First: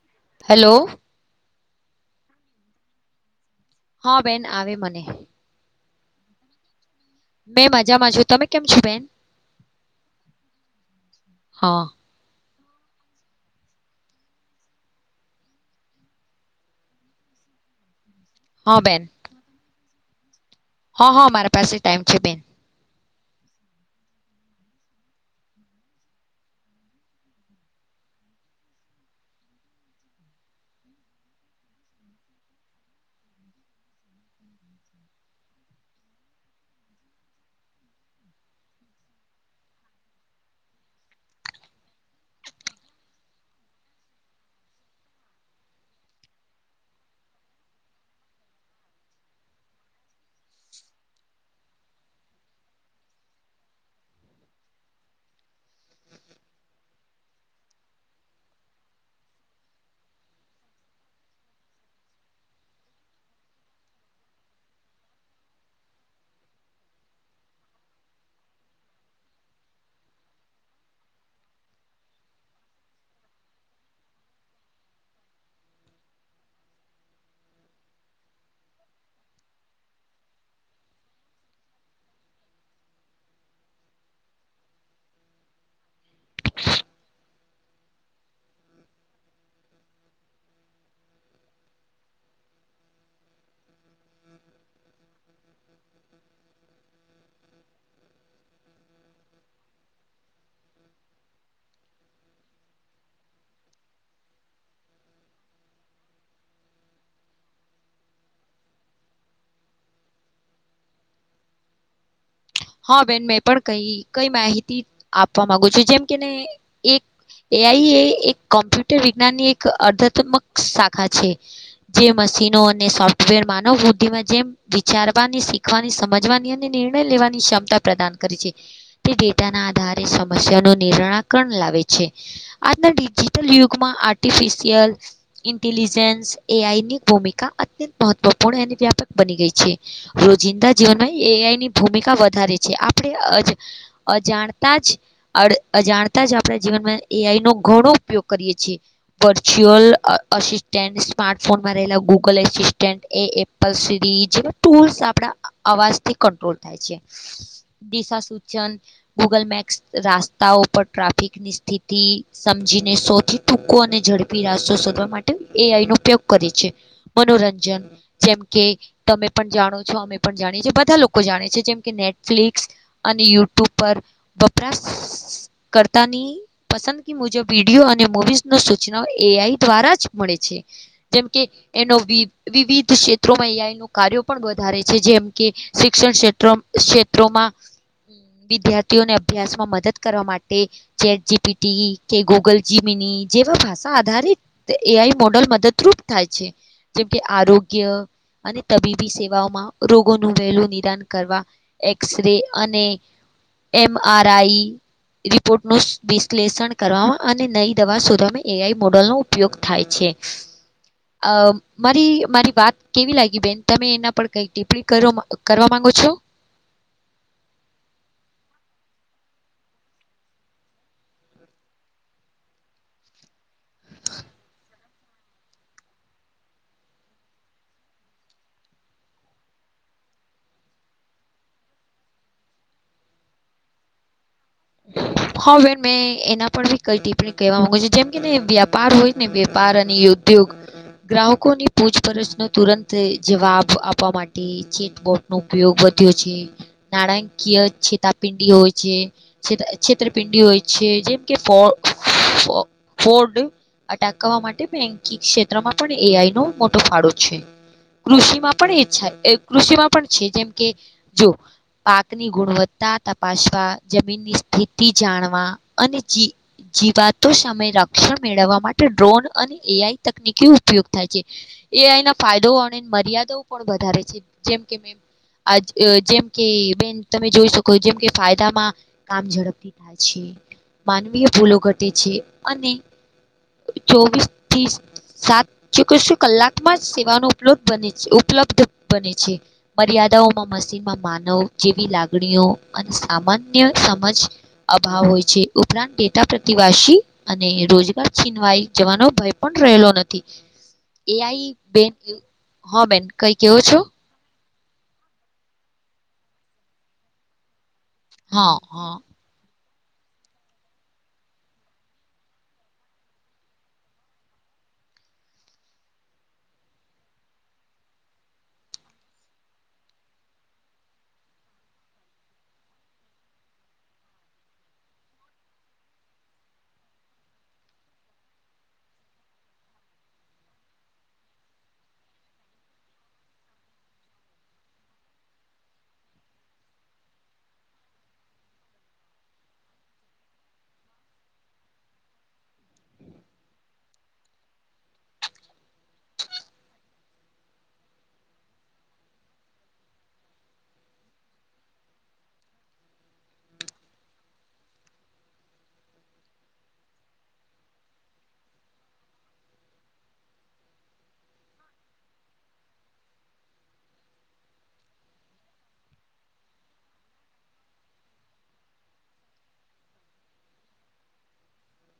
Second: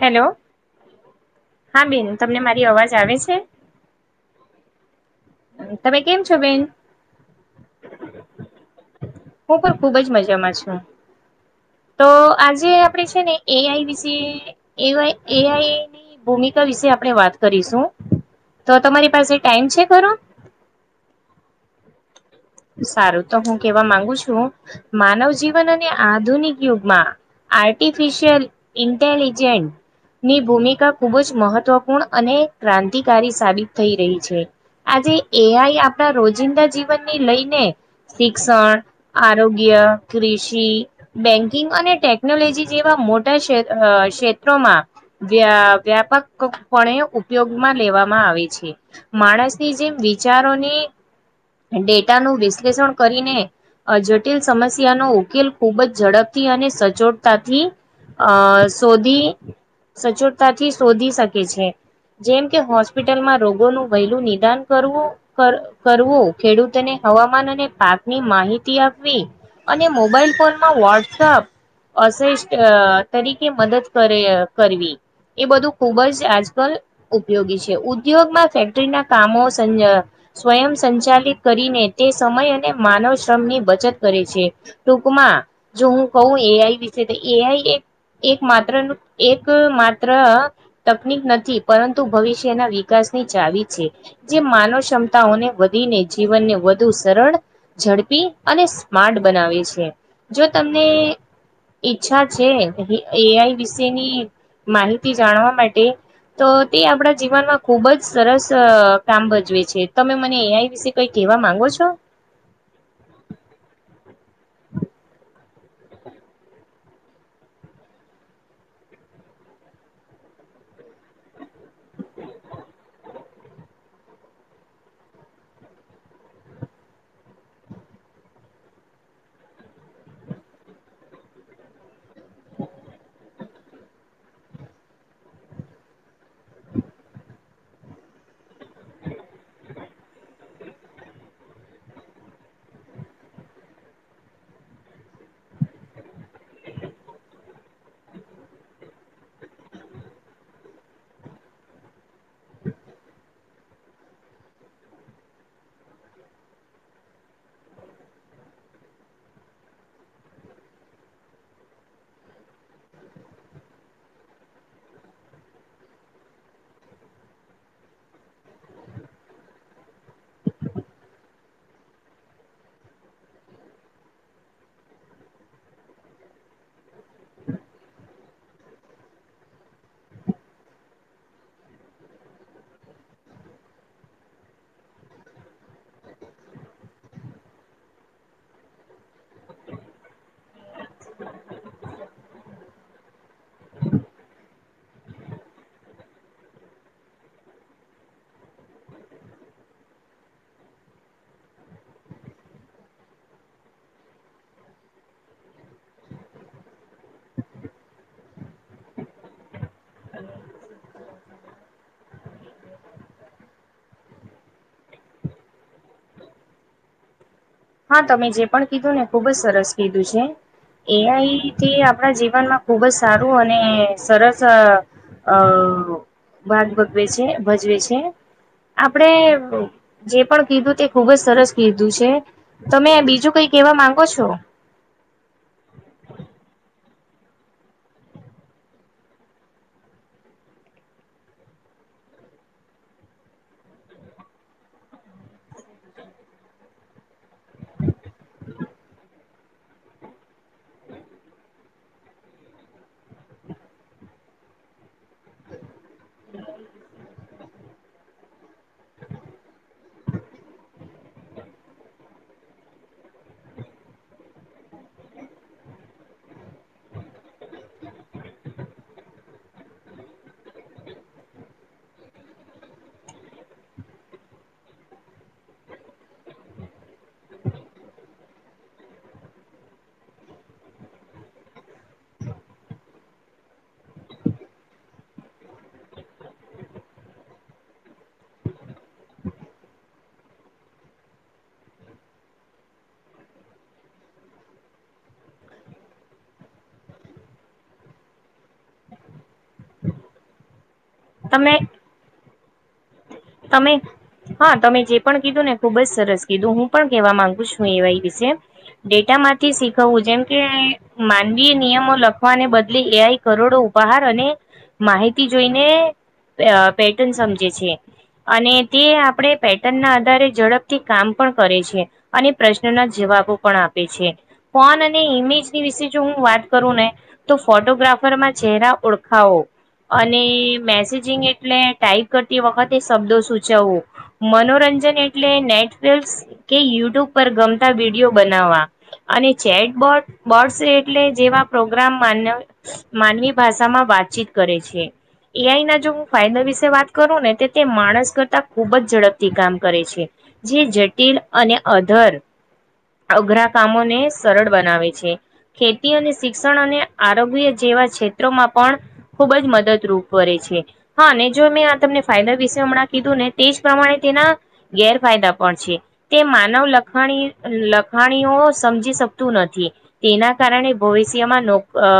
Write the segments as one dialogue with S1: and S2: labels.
S1: Hello
S2: hello.
S1: હા બેન તમને મારી અવાજ આવે છે?
S2: હા બેન આવે મને.
S1: તમે કેમ છો બેન?
S2: મેં મજામાં છું. તમે કેમ છો બેન?
S1: હું પણ ખુબ જ મજામાં છું
S2: હા.
S1: તો આજે આપણે છે. ને એઆઈ વિશે એ એઆઈની ભૂમિકા વિશે આપણે વાત કરીશું. તો
S2: હા બેન
S1: તમારી પાસે ટાઈમ છે ખરો?
S2: હા હા મારી પાસે ટાઈમ છે બેન.
S1: સારું તો હું કેવા માંગુ છું. માનવ જીવન અને આધુનિક યુગમાં આર્ટીફિશિયલ ઇન્ટલીિજેન્ટ ની ભૂમિકા ખૂબ જ મહત્વપૂર્ણ અને ક્રાંતિકારી સાબિત થઈ રહી છે. આજે એઆઈ આપણા રોજિંદા જીવન લઈને શિક્ષણ આરોગ્ય કૃષિ બેન્કિંગ અને ટેકનોલોજી જેવા મોટા ક્ષેત્રોમાં વ વ્યાપકપણે ઉપયોગમાં લેવામાં આવે છે, માણસની જેમ વિચારોની ડેટાનું વિશ્લેષણ કરીને. જટિલ સમસ્યાનો ઉકેલ ખૂબ જ ઝડપથી અને સચોટતાથી અ શોધી સચોટતાથી શોધી શકે છે. જેમ કે હોસ્પિટલમાં રોગોનું વહેલું નિદાન કરવું કરવું. ખેડૂતોને હવામાન અને પાકની માહિતી આપવી. અને મોબાઈલ ફોનમાં વહોટ્સઅપ અશિષ્ટ તરીકે મદદ કરે કરવી. એ બધું ખુબ જ આજકાલ ઉપયોગી છે. ઉદ્યોગમાં ફેક્ટરીના કામો સ્વય સંચાલિત કરીને તે સમય અને માનવ શ્રમ ની બચત કરે છે. ટૂંકમાં જો કહ એઆઈ વિશે તો એઆઈ એ એક માત્ર ન એક માત્ર તકનીક નથી. પરંતુ ભવિષ્યના વિકાસ ચાવી છે. જે માનવ ક્ષમતાઓને વધીને જીવનને વધુ સરળ ઝડપી અને સ્માર્ટ બનાવે છે. જો તમને ઈચ્છા છે. એઆઈ વિશેની માહિતી જાણવા માટે તો તે આપણા જીવનમાં ખુબ જ સરસ કામ ભજવે છે. તમે મને અહીં વિશે તોઈ કેવા માંગો છો?
S2: હા બેન મેં પણ કઈ કઈ માહિતી આપવા માગું છું, જેમ કેને એક એ આઈ એ એક કોમ્પ્યુટર વિજ્ઞાનની એક અર્ધાત્મક શાખા છે. જે મશીનો અને સોફ્ટવેર માનવ બુદ્ધિમાં જેમ વિચારવાની, શીખવાની, સમજવાની અને નિણર્ય લેવાનો ક્ષમતા પ્રદાન કરી છે, તે ડેટા ના આધારે સમસ્યાનો નિર્ણાકણ લાવે છે. આજના ડિજિટલ યુગમાં આર્ટિફિશયલ, ઇન્ટેલિજન્સ એ આઈ ની ભૂમિકા અત્યંત મહત્વપૂર્ણ અને વ્યાપક બની ગઈ છે, રોજિંદા જીવનમાં એ આઈ ની ભૂમિકા વધારે છે, આપણે અજાણતા જ અજાણતા જ આપણા જીવનમાં એ આઇ- ઘણો ઉપયોગ કરીએ છીએ, વ્યુચલ, અશિશટન્ટ સ્માર્ટફોનમાં રહેલા ગૂગલ [inaudible] એપલ સિરીજ ટૂલ્સ આપડા અવાજથી કટ્રોલ થાય છે.
S1: [inaudible]
S2: દિશા સૂચન, ગૂગલ મેપસ રાસ્તાઓ પર ટ્રાફિકની સ્થિતિ સમ- જીને સૌથી ટૂકો અને ઝડપી રાસો શોધવા માટે એ આઈ નો ઉપયોગ કરે છે, મનોરંજન જેમ કે તમે પણ જાણો છો અમે પણ જાણીએ છી બધા લોકો જાણે છે જે કે નેટફ્લિક્સ અને યુટ્યુબ પર વપરાશ કરતાની પસંદગી મુજબ વિડીયો અને મુવીઝનો સૂચના એ આઈ દ્વારા જ મળે છે. જેમ કે એનો વિવિધ ક્ષેત્રોમાં એ આઇનો કાર્યો પણ વધારે છે, જેમ કે શિક્ષણ ક્ષેત્ર ક્ષેત્રોમાં વિદ્યાર્થીઓને અભ્યાસમાં મદદ કરવા માટે ચેટ જીપીટી કે ગૂગલ જીમિની જેવા ભાષા આધારિત એ આઈ મોડલ મદદરૂપ થાય છે. જેમ કે આરોગ્ય અને તબીબી સેવાઓમાં રોગોનું વહેલું નિદાન કરવા એક્સ રે અને એમ આર આઈ રિપોર્ટ નું વિશ્લેષણ કરવામાં અને નઈ દવા શોધવામાં એ આઈ મોડલનો ઉપયોગ થાય છે. કે અ મારી મારી વાત કેવી લાગી બેન તમે એના પર કઈ ટીપ્પણી કરવામા કરવામા પૂછો
S1: હા, તમે જે પણ કીધું ને ખુબ જ સરસ કીધું છે. એ આઈથી આપણા જીવનમાં ખુબ જ સારું અને સરસ અ ભાગ ભગવે છે, ભજવે છે. આપણેે જે પણ કીધું તે ખુબ જ સરસ કીધું છે. તમે બીજું કઈ કેહેવા માંગો છો.
S2: હવે મેં એના પર. કઈ ટીપ્પણી કહેવા માંગુ છું, જેમ કેને વ્યાપાર હોય ને વેપાર અને ઉદ્યોગ. ગ્રાહકો ની પૂછપરછ નો તુરંત જવાબ આપવા માટે ચેટબોટ નો ઉપયોગ. વધ્યો છે, નાણાકીય છેતાપિંડી હોય છે. છેત છેતરપિંડી હોય છે જેમ કે ફો. ફો ફોડ અટકવા માટે બેન્કિંગ ક્ષેત્રમાં પણ. એઆઈ નો મોટો ફાળો છે. કૃષિમાં પણ એચ્છા કૃષિમાં પણ છે જેમ કે જો. પાકની ગુણવત્તા તપાસવા જમીનની સ્થિતિ જાણવા અને જી. જીવાતો સામે રક્ષણ મેળવવા માટે ડ્રોન અને એઆઈ તકનીકી ઉપયોગ થાય છે. એઆઈના ફાયદો અને મર્યાદાઓ પણ વધારે છે, જેમ કે મે. આજ જેમ કે બેન તમે જોઈ શકો જેમ કે ફાયદામાં. કામ ઝડપથી થાય છે, માનવીય ભૂલો ઘટે છે અને. ચોવીસ ત્રીસ. સાત ચોકસો કલાકમાં સેવાનો્ ઉપલબ્ધ બને છે ઉપલબ્ધ બને છે, મર્યાદા. ખાડાઓમાં મશીનમાં માનવ જેવી લાગણીઓ અને સામાન્ય. સમજ અભાવ હોય છે, ઉપરાંત ડેટા પ્રતિવાસી અને રોજગાર છીનવાઈ. જવાનો ભય પણ રહેલો નથી.
S1: [inaudible]
S2: એ આઈ બેન હ બેન કઈ કેવો
S1: તમે
S2: છો
S1: હા તમે જે પણ કીધું ને ખુબ જ સરસ કીધું હું પણ કહેવા માંગુ છું. એવા વિશે
S2: હા હા
S1: ડેટામાંથી કહવું જેમ કે માનવીય નિયમો લખવાને બદલે એઆઈ કરોડો ઉપહાર અને માહિતી જોઈને અ પેટન સમજે છે. અને તે આપણે પેટર્ન ના આધારે ઝડપથી કામ પણ કરે છે અને પ્રશ્નના જવાબ પણ આપે છે. ફોન અને ઇમેજની વિશે જો હું વાત કરું ને તો ફોટોગ્રાફરમાં ચહેરા ઓળખાવો અને મેસેજિંગ એટલે ટાાઈપ કરતી વખતે શબ્દો સૂચવવો મનોરંજન એટલે નેટફ્લિક્સ કે યુટ્યુબ પર ગમતા વિડીયો બનાવવા અને ચેટ બોર્ડ એટલે જેવા પ્રોગ્રામ માન માનવી ભાષામાં વાતચીત કરે છે એઆઈ ના જો હું ફાયદર વિશે વાત કરું ને તે માણસ કરતા ખૂબ જ ઝડપથી કામ કરે છે જે જટિલ અને અધર અઘરા કામોને સરળ બનાવે છે ખેતી અને શિક્ષણ અને આરોગ્ય જે વા ક્ષેત્રમાં પણ ખૂબ જ મદદરૂપ કરે છે હા જો મેં આ તમને ફાય વિશે હમણાં કીધું ને તે જ પ્રમાણે તેના ગેરફાયદા પણ છે તે માનવ લખાણી લખાણીઓ સમજી શકતું નથી તેના કારણે ભવિષ્યમાં અ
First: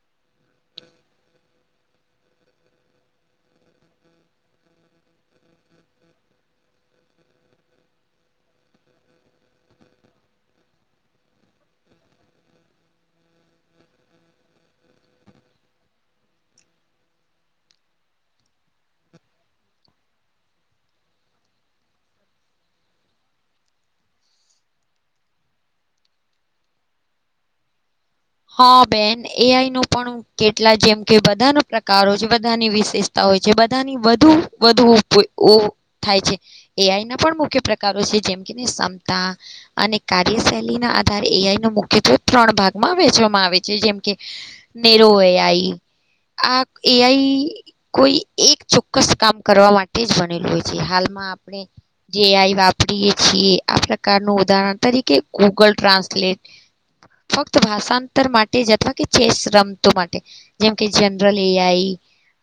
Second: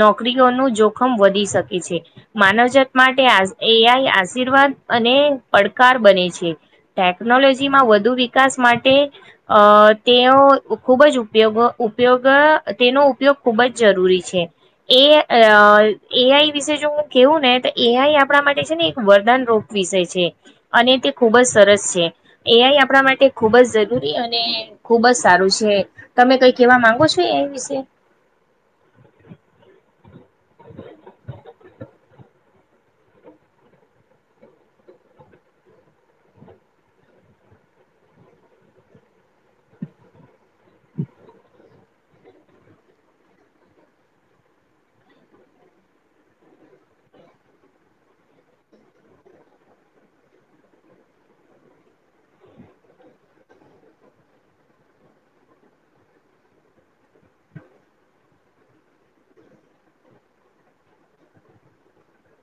S1: નોકરીઓનું જોખમ વધી શકે છે. માનવજાત માટે એ આઈ આશીર્વાદ અને પડકાર બને છે ટેકનોલોજીમાં વધુ વિકાસ માટે અ અ તેનો ખૂબ જ ઉપયોગ ઉપયોગ તેનો ઉપયોગ ખૂબ જ જરૂરી છે. એ એ આઈ વિશે જો હું કેવું ને તો એ આઈ આપણા માટે છે ને એક વરદાન ર વિષય છે અને તે ખૂબ જ સરસ છે એઆઈ આપણા માટે ખુબ જ જરૂરી અને ખુબ જ સારું છે. તમે કઈ કેવા માંગો છો એ વિશે?
S2: હા બેન એ આઈ નું પણ કેટલા જેમ કે બધા નો પ્રકારો છે બધાની વિશેષતા હોય છે બધાની વધુ વધુ થાય છે એઆઈ ના પણ મુખ્ય પ્રકારો છે જેમ કેતે ક્ષમતા અને કાર્યશૈલી ના આધાર એ આઈ નો મુખ્યત્વે ત્રણ ભાગમાં વે ચવામાં આવે છે જેમ કે નેરો એ આઈ આ એઆઈ કોઈ એક ચોક્કસ કામ કરવા માટે જ બનેલું હોય છે હાલમાં આપણેે એ આઈ વાપરીયએ છીએ આ પ્રકારનું ઉદાહરણ તરીકે ગૂગલ ટ્રાન્સલેટ ફક્ત ભાષા તર માટે અથવા કે ચેસ રમતો માટે જેમ કે જનરલ એઆઈ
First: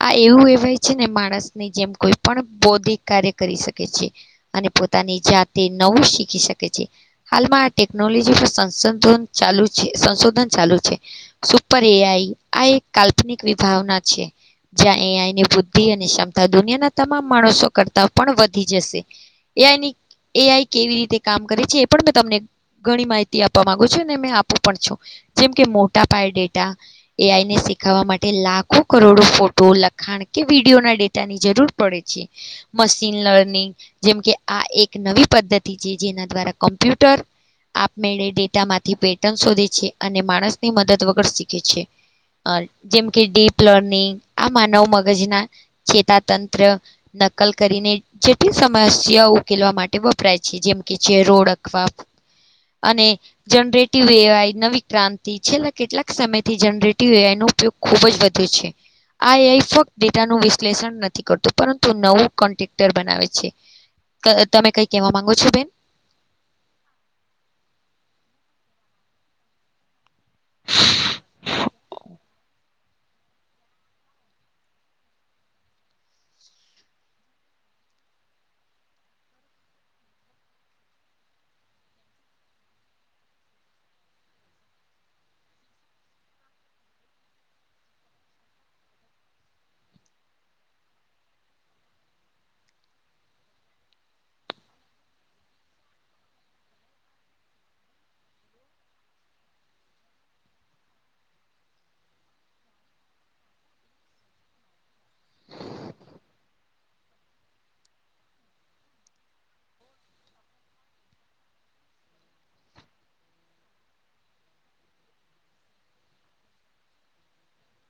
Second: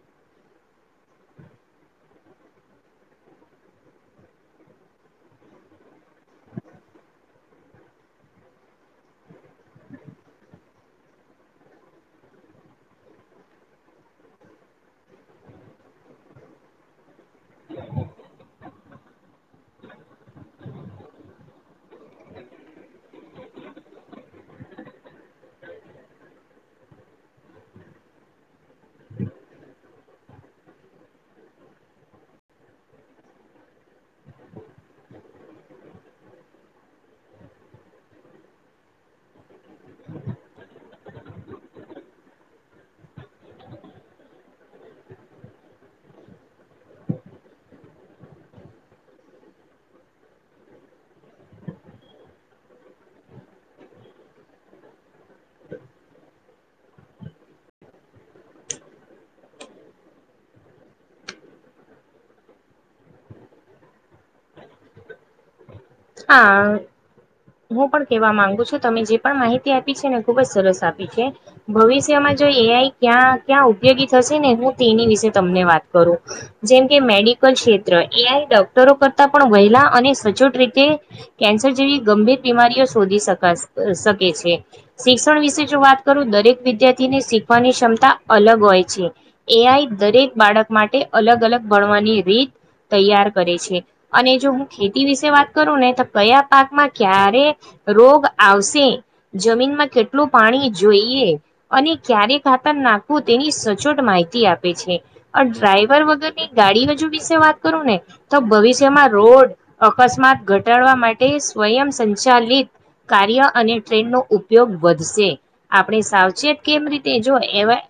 S2: આ એવું કહેવાય છે ને માણસ ની જેમ કોઈ પણ બૌદ્ધિક કાર્ય કરી શકે છે અને પોતાની જાતે નવું શીખી શકે છે હાલમાં આ ટેકનોલોજી પર સંશોધન ચાલુ છે. સંશોધન ચાલુ છે સુપર એઆઈ આ એક કાલ્પનિક વિભાવના છે. જ્યાં એ આઈની બુદ્ધિ અને ક્ષમતા દુનિયાના તમામ માણસો કરતા પણ વધી જશે. એ આઈની એઆઈ કેવી રીતે કામ કરે છે એ પણ મેં તમને ઘણી માહિતી આપવા માંગુ છું અને અમે આપું પણ છું. જેમ કે મોટા પાય ડેટા એઆઈને શીખવા માટે લાખો કરોડો ફોટો લખાણ કે વિડીયો ના ડેટા ની જરૂર પડે છે મશીન લર્નિંગ જેમકે આ એક નવી પદ્ધતિ છે જેના દ્વારા કોમ્પ્યુટર આપમેળે ડેટા માંથી પેટર્ન શોધે છે. અને માણસ ની મદદ વગર શીખે છે. અ જેમ કે ડીપ લર્નિંગ આ માનવ મગજ ના ચેતા તંત્ર નકલ કરીને જેટલી સમસ્યા ઉકેલવા માટે વપરાય છે જેમ કે છે ચેરો ઓડખવા. અને જનરેટિવ એ આઈ નવી ક્રાંતિ છેલ્લા કેટલાક સમયથી જનરેટી એનો ઉપયોગ ખૂબ જ વધ્યો છે. આ એ આઈ ફક્ત ડેટાનું વિશ્લેષણ નથી કરતું પરંતુ નવું કોન્ટેક્ટર બનાવે છે. તમે કઈ કેવા માંગો છો બેન?
S1: હા હું પણ કેવા માંગુ છું તમે જે પણ માહિતી આપી છે ને ખુબ જ સરસ આપી છે ભવિષ્યમાં જો એ આઈ ક્યાં ક્યાં ઉપયોગી થશે ને હું તેની વિશે તમને વાત કરું જેમ કે મેડિકલ ક્ષેત્ર એઆઈ ડોક્ટરો કરતા પણ વહેલા અને સચ્ચો ટ્રીટ તે કેન્સર જેવી ગંભીર બીમારીઓ શોધી સકાસે શકે છે શિક્ષણ વિશે જો વાત કરૂ દરેક વિદ્યાર્થી ને શીખવાની ક્ષમતા અલગ હોય છે એઆઈ દરેક બાળક માટે અલગ અલગ ગણવાની રીત તૈયાર કરે છે અને જો હું ખેતી વિશે વાત કરું ને તો કયા પાકમાં ક્યારે રોગ આવશે જમીનમાં કેટલું પાણી જોઈએ અને ક્યારે ખાતર નાખવું તેની સચોટ માહિતી આપે છે [unintelligible] ડ્રાઈવર વગરની ગાડી વજુ વિશે વાત કરું ને તો ભવિષ્યમાં રોડ અકસ્માત ઘટાડવા માટે સ્વયં સંચાલિત કાર્ય અને ટ્રેન નો ઉપયોગ વધશે આપણે સાવચેત કેમ રીતે જો એવા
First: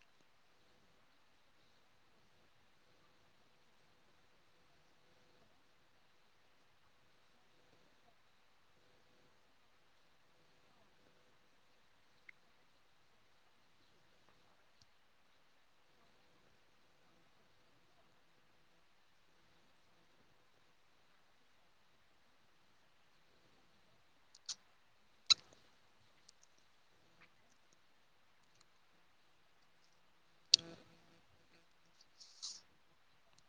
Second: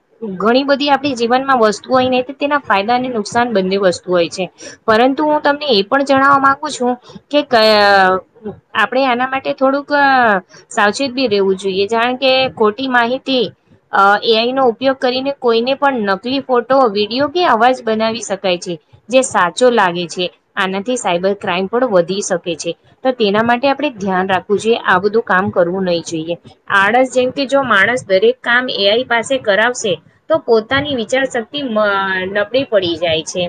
S1: ઘણી બધી આપણી જીવન માં વસ્તુ હોય ને તેના ફાયદા અને નુકસાન બંને વસ્તુ હોય છે પર પરંતુ હું તમને એ પણ જણાવવા માંગુ છું કે [unintelligible] આપડણે આના માટે થોડુંક સાવચેત બી રેવુ જોઈએ, જાણ કે એ ખોટી માહિતી અ એઆઈ, નો ઉપયોગ કરીને કોઈને પણ નકલી ફોટો વિડીિયો કે અવાજ બનાવી શકાય છે. જે સાચો લાગે છે. આનાથી સાયબર ક્રાઈમ પણ વધ શકે છે. તો તેના માટે આપણે ધ્યાન રાખવું જોઈએ આ બધું કામ કરવું નહી જોઈએ આળસ જેમ, કે જો માણસ દરેક કામ એઆઈ પાસે કરાવશે તો પોતાની વિચાર શક્તિ મા નબળી પડી જાય છે,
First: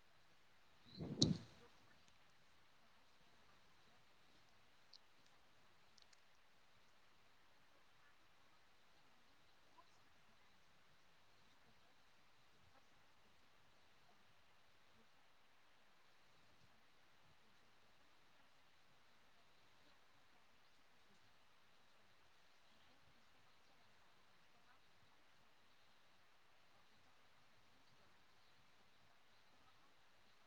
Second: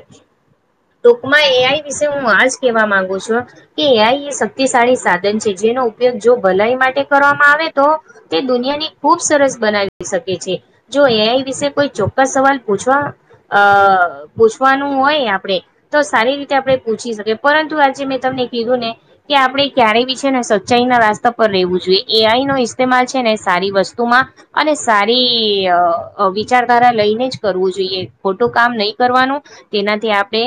S1: ટૂંકમાં એ આઈ વિશે હું આજ કેવા માંગુ છુ. કે એ આઈ યે શક્તિશાળી સાધન છે, જેનો ઉપયોગ જો ભલાઈ માટે કરવામાં આવે તો તે દુનિયાની ખૂબ સરસ બનાવી શકે છે, જો એ આઈ વિશે કોઈ ચોક્કસ સવાલ પૂછવા અ પૂછવાનુ હોય, આપડે તો સારી રીતે આપણે પૂછી શકીએ પરંતુ આજે મેં તમને કીધું ને કે આપડે ક્યારે બી છે ને સચ્ચાઈ ના રસ્તા પર રેવું જોઈએ, એ આઈ નો ઇસ્તેમાલ છેને સારી વસ્તુમા, અને સારી વિચારધારા લઈને જ કરવું જોઈએ ખોટુ કામ નહી, કરવાનુ તેનાથી આપણે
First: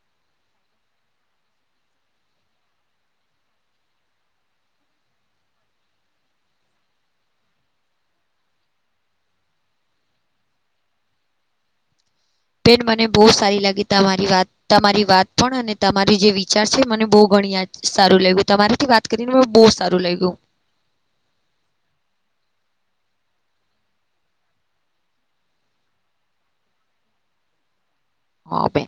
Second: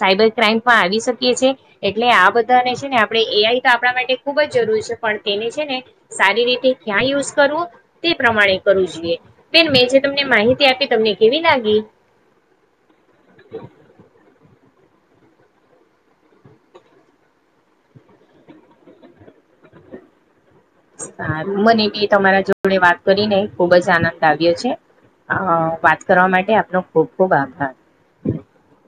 S1: સાયબર ક્રાઈમ પણ આવી શકીએ આયસે એટલે આ બધાને છેને, આપણે એઆઈ તો આપણા માટે ખુબ જ જરૂરી છે, પણ તેને છેને. સારી રીતે્ કયા, યુસ કરૂ તે પ્રમાણે કરવુ જોઈએ પેલું એ જે તમને માહિતી આપી તમને કેવી નાાગી
S2: બેન મને બહુ સારી લાગી, તમારી વાત તમારી વાત પણ અને તમારી જે વિચાર છે, મને બહુ ઘણી સારુ લાગ્યુ તમારીથી વાત કરીને મ બહુ સારુ લાગ્યુ
S1: હા, મને બી તમારા જોડે વાત કરીને ખુબજ આનંદ આવ્યો છે. અ વાત કરવા માટે આપનો ખુબ, ખુબ આભાર
S2: હા, આપે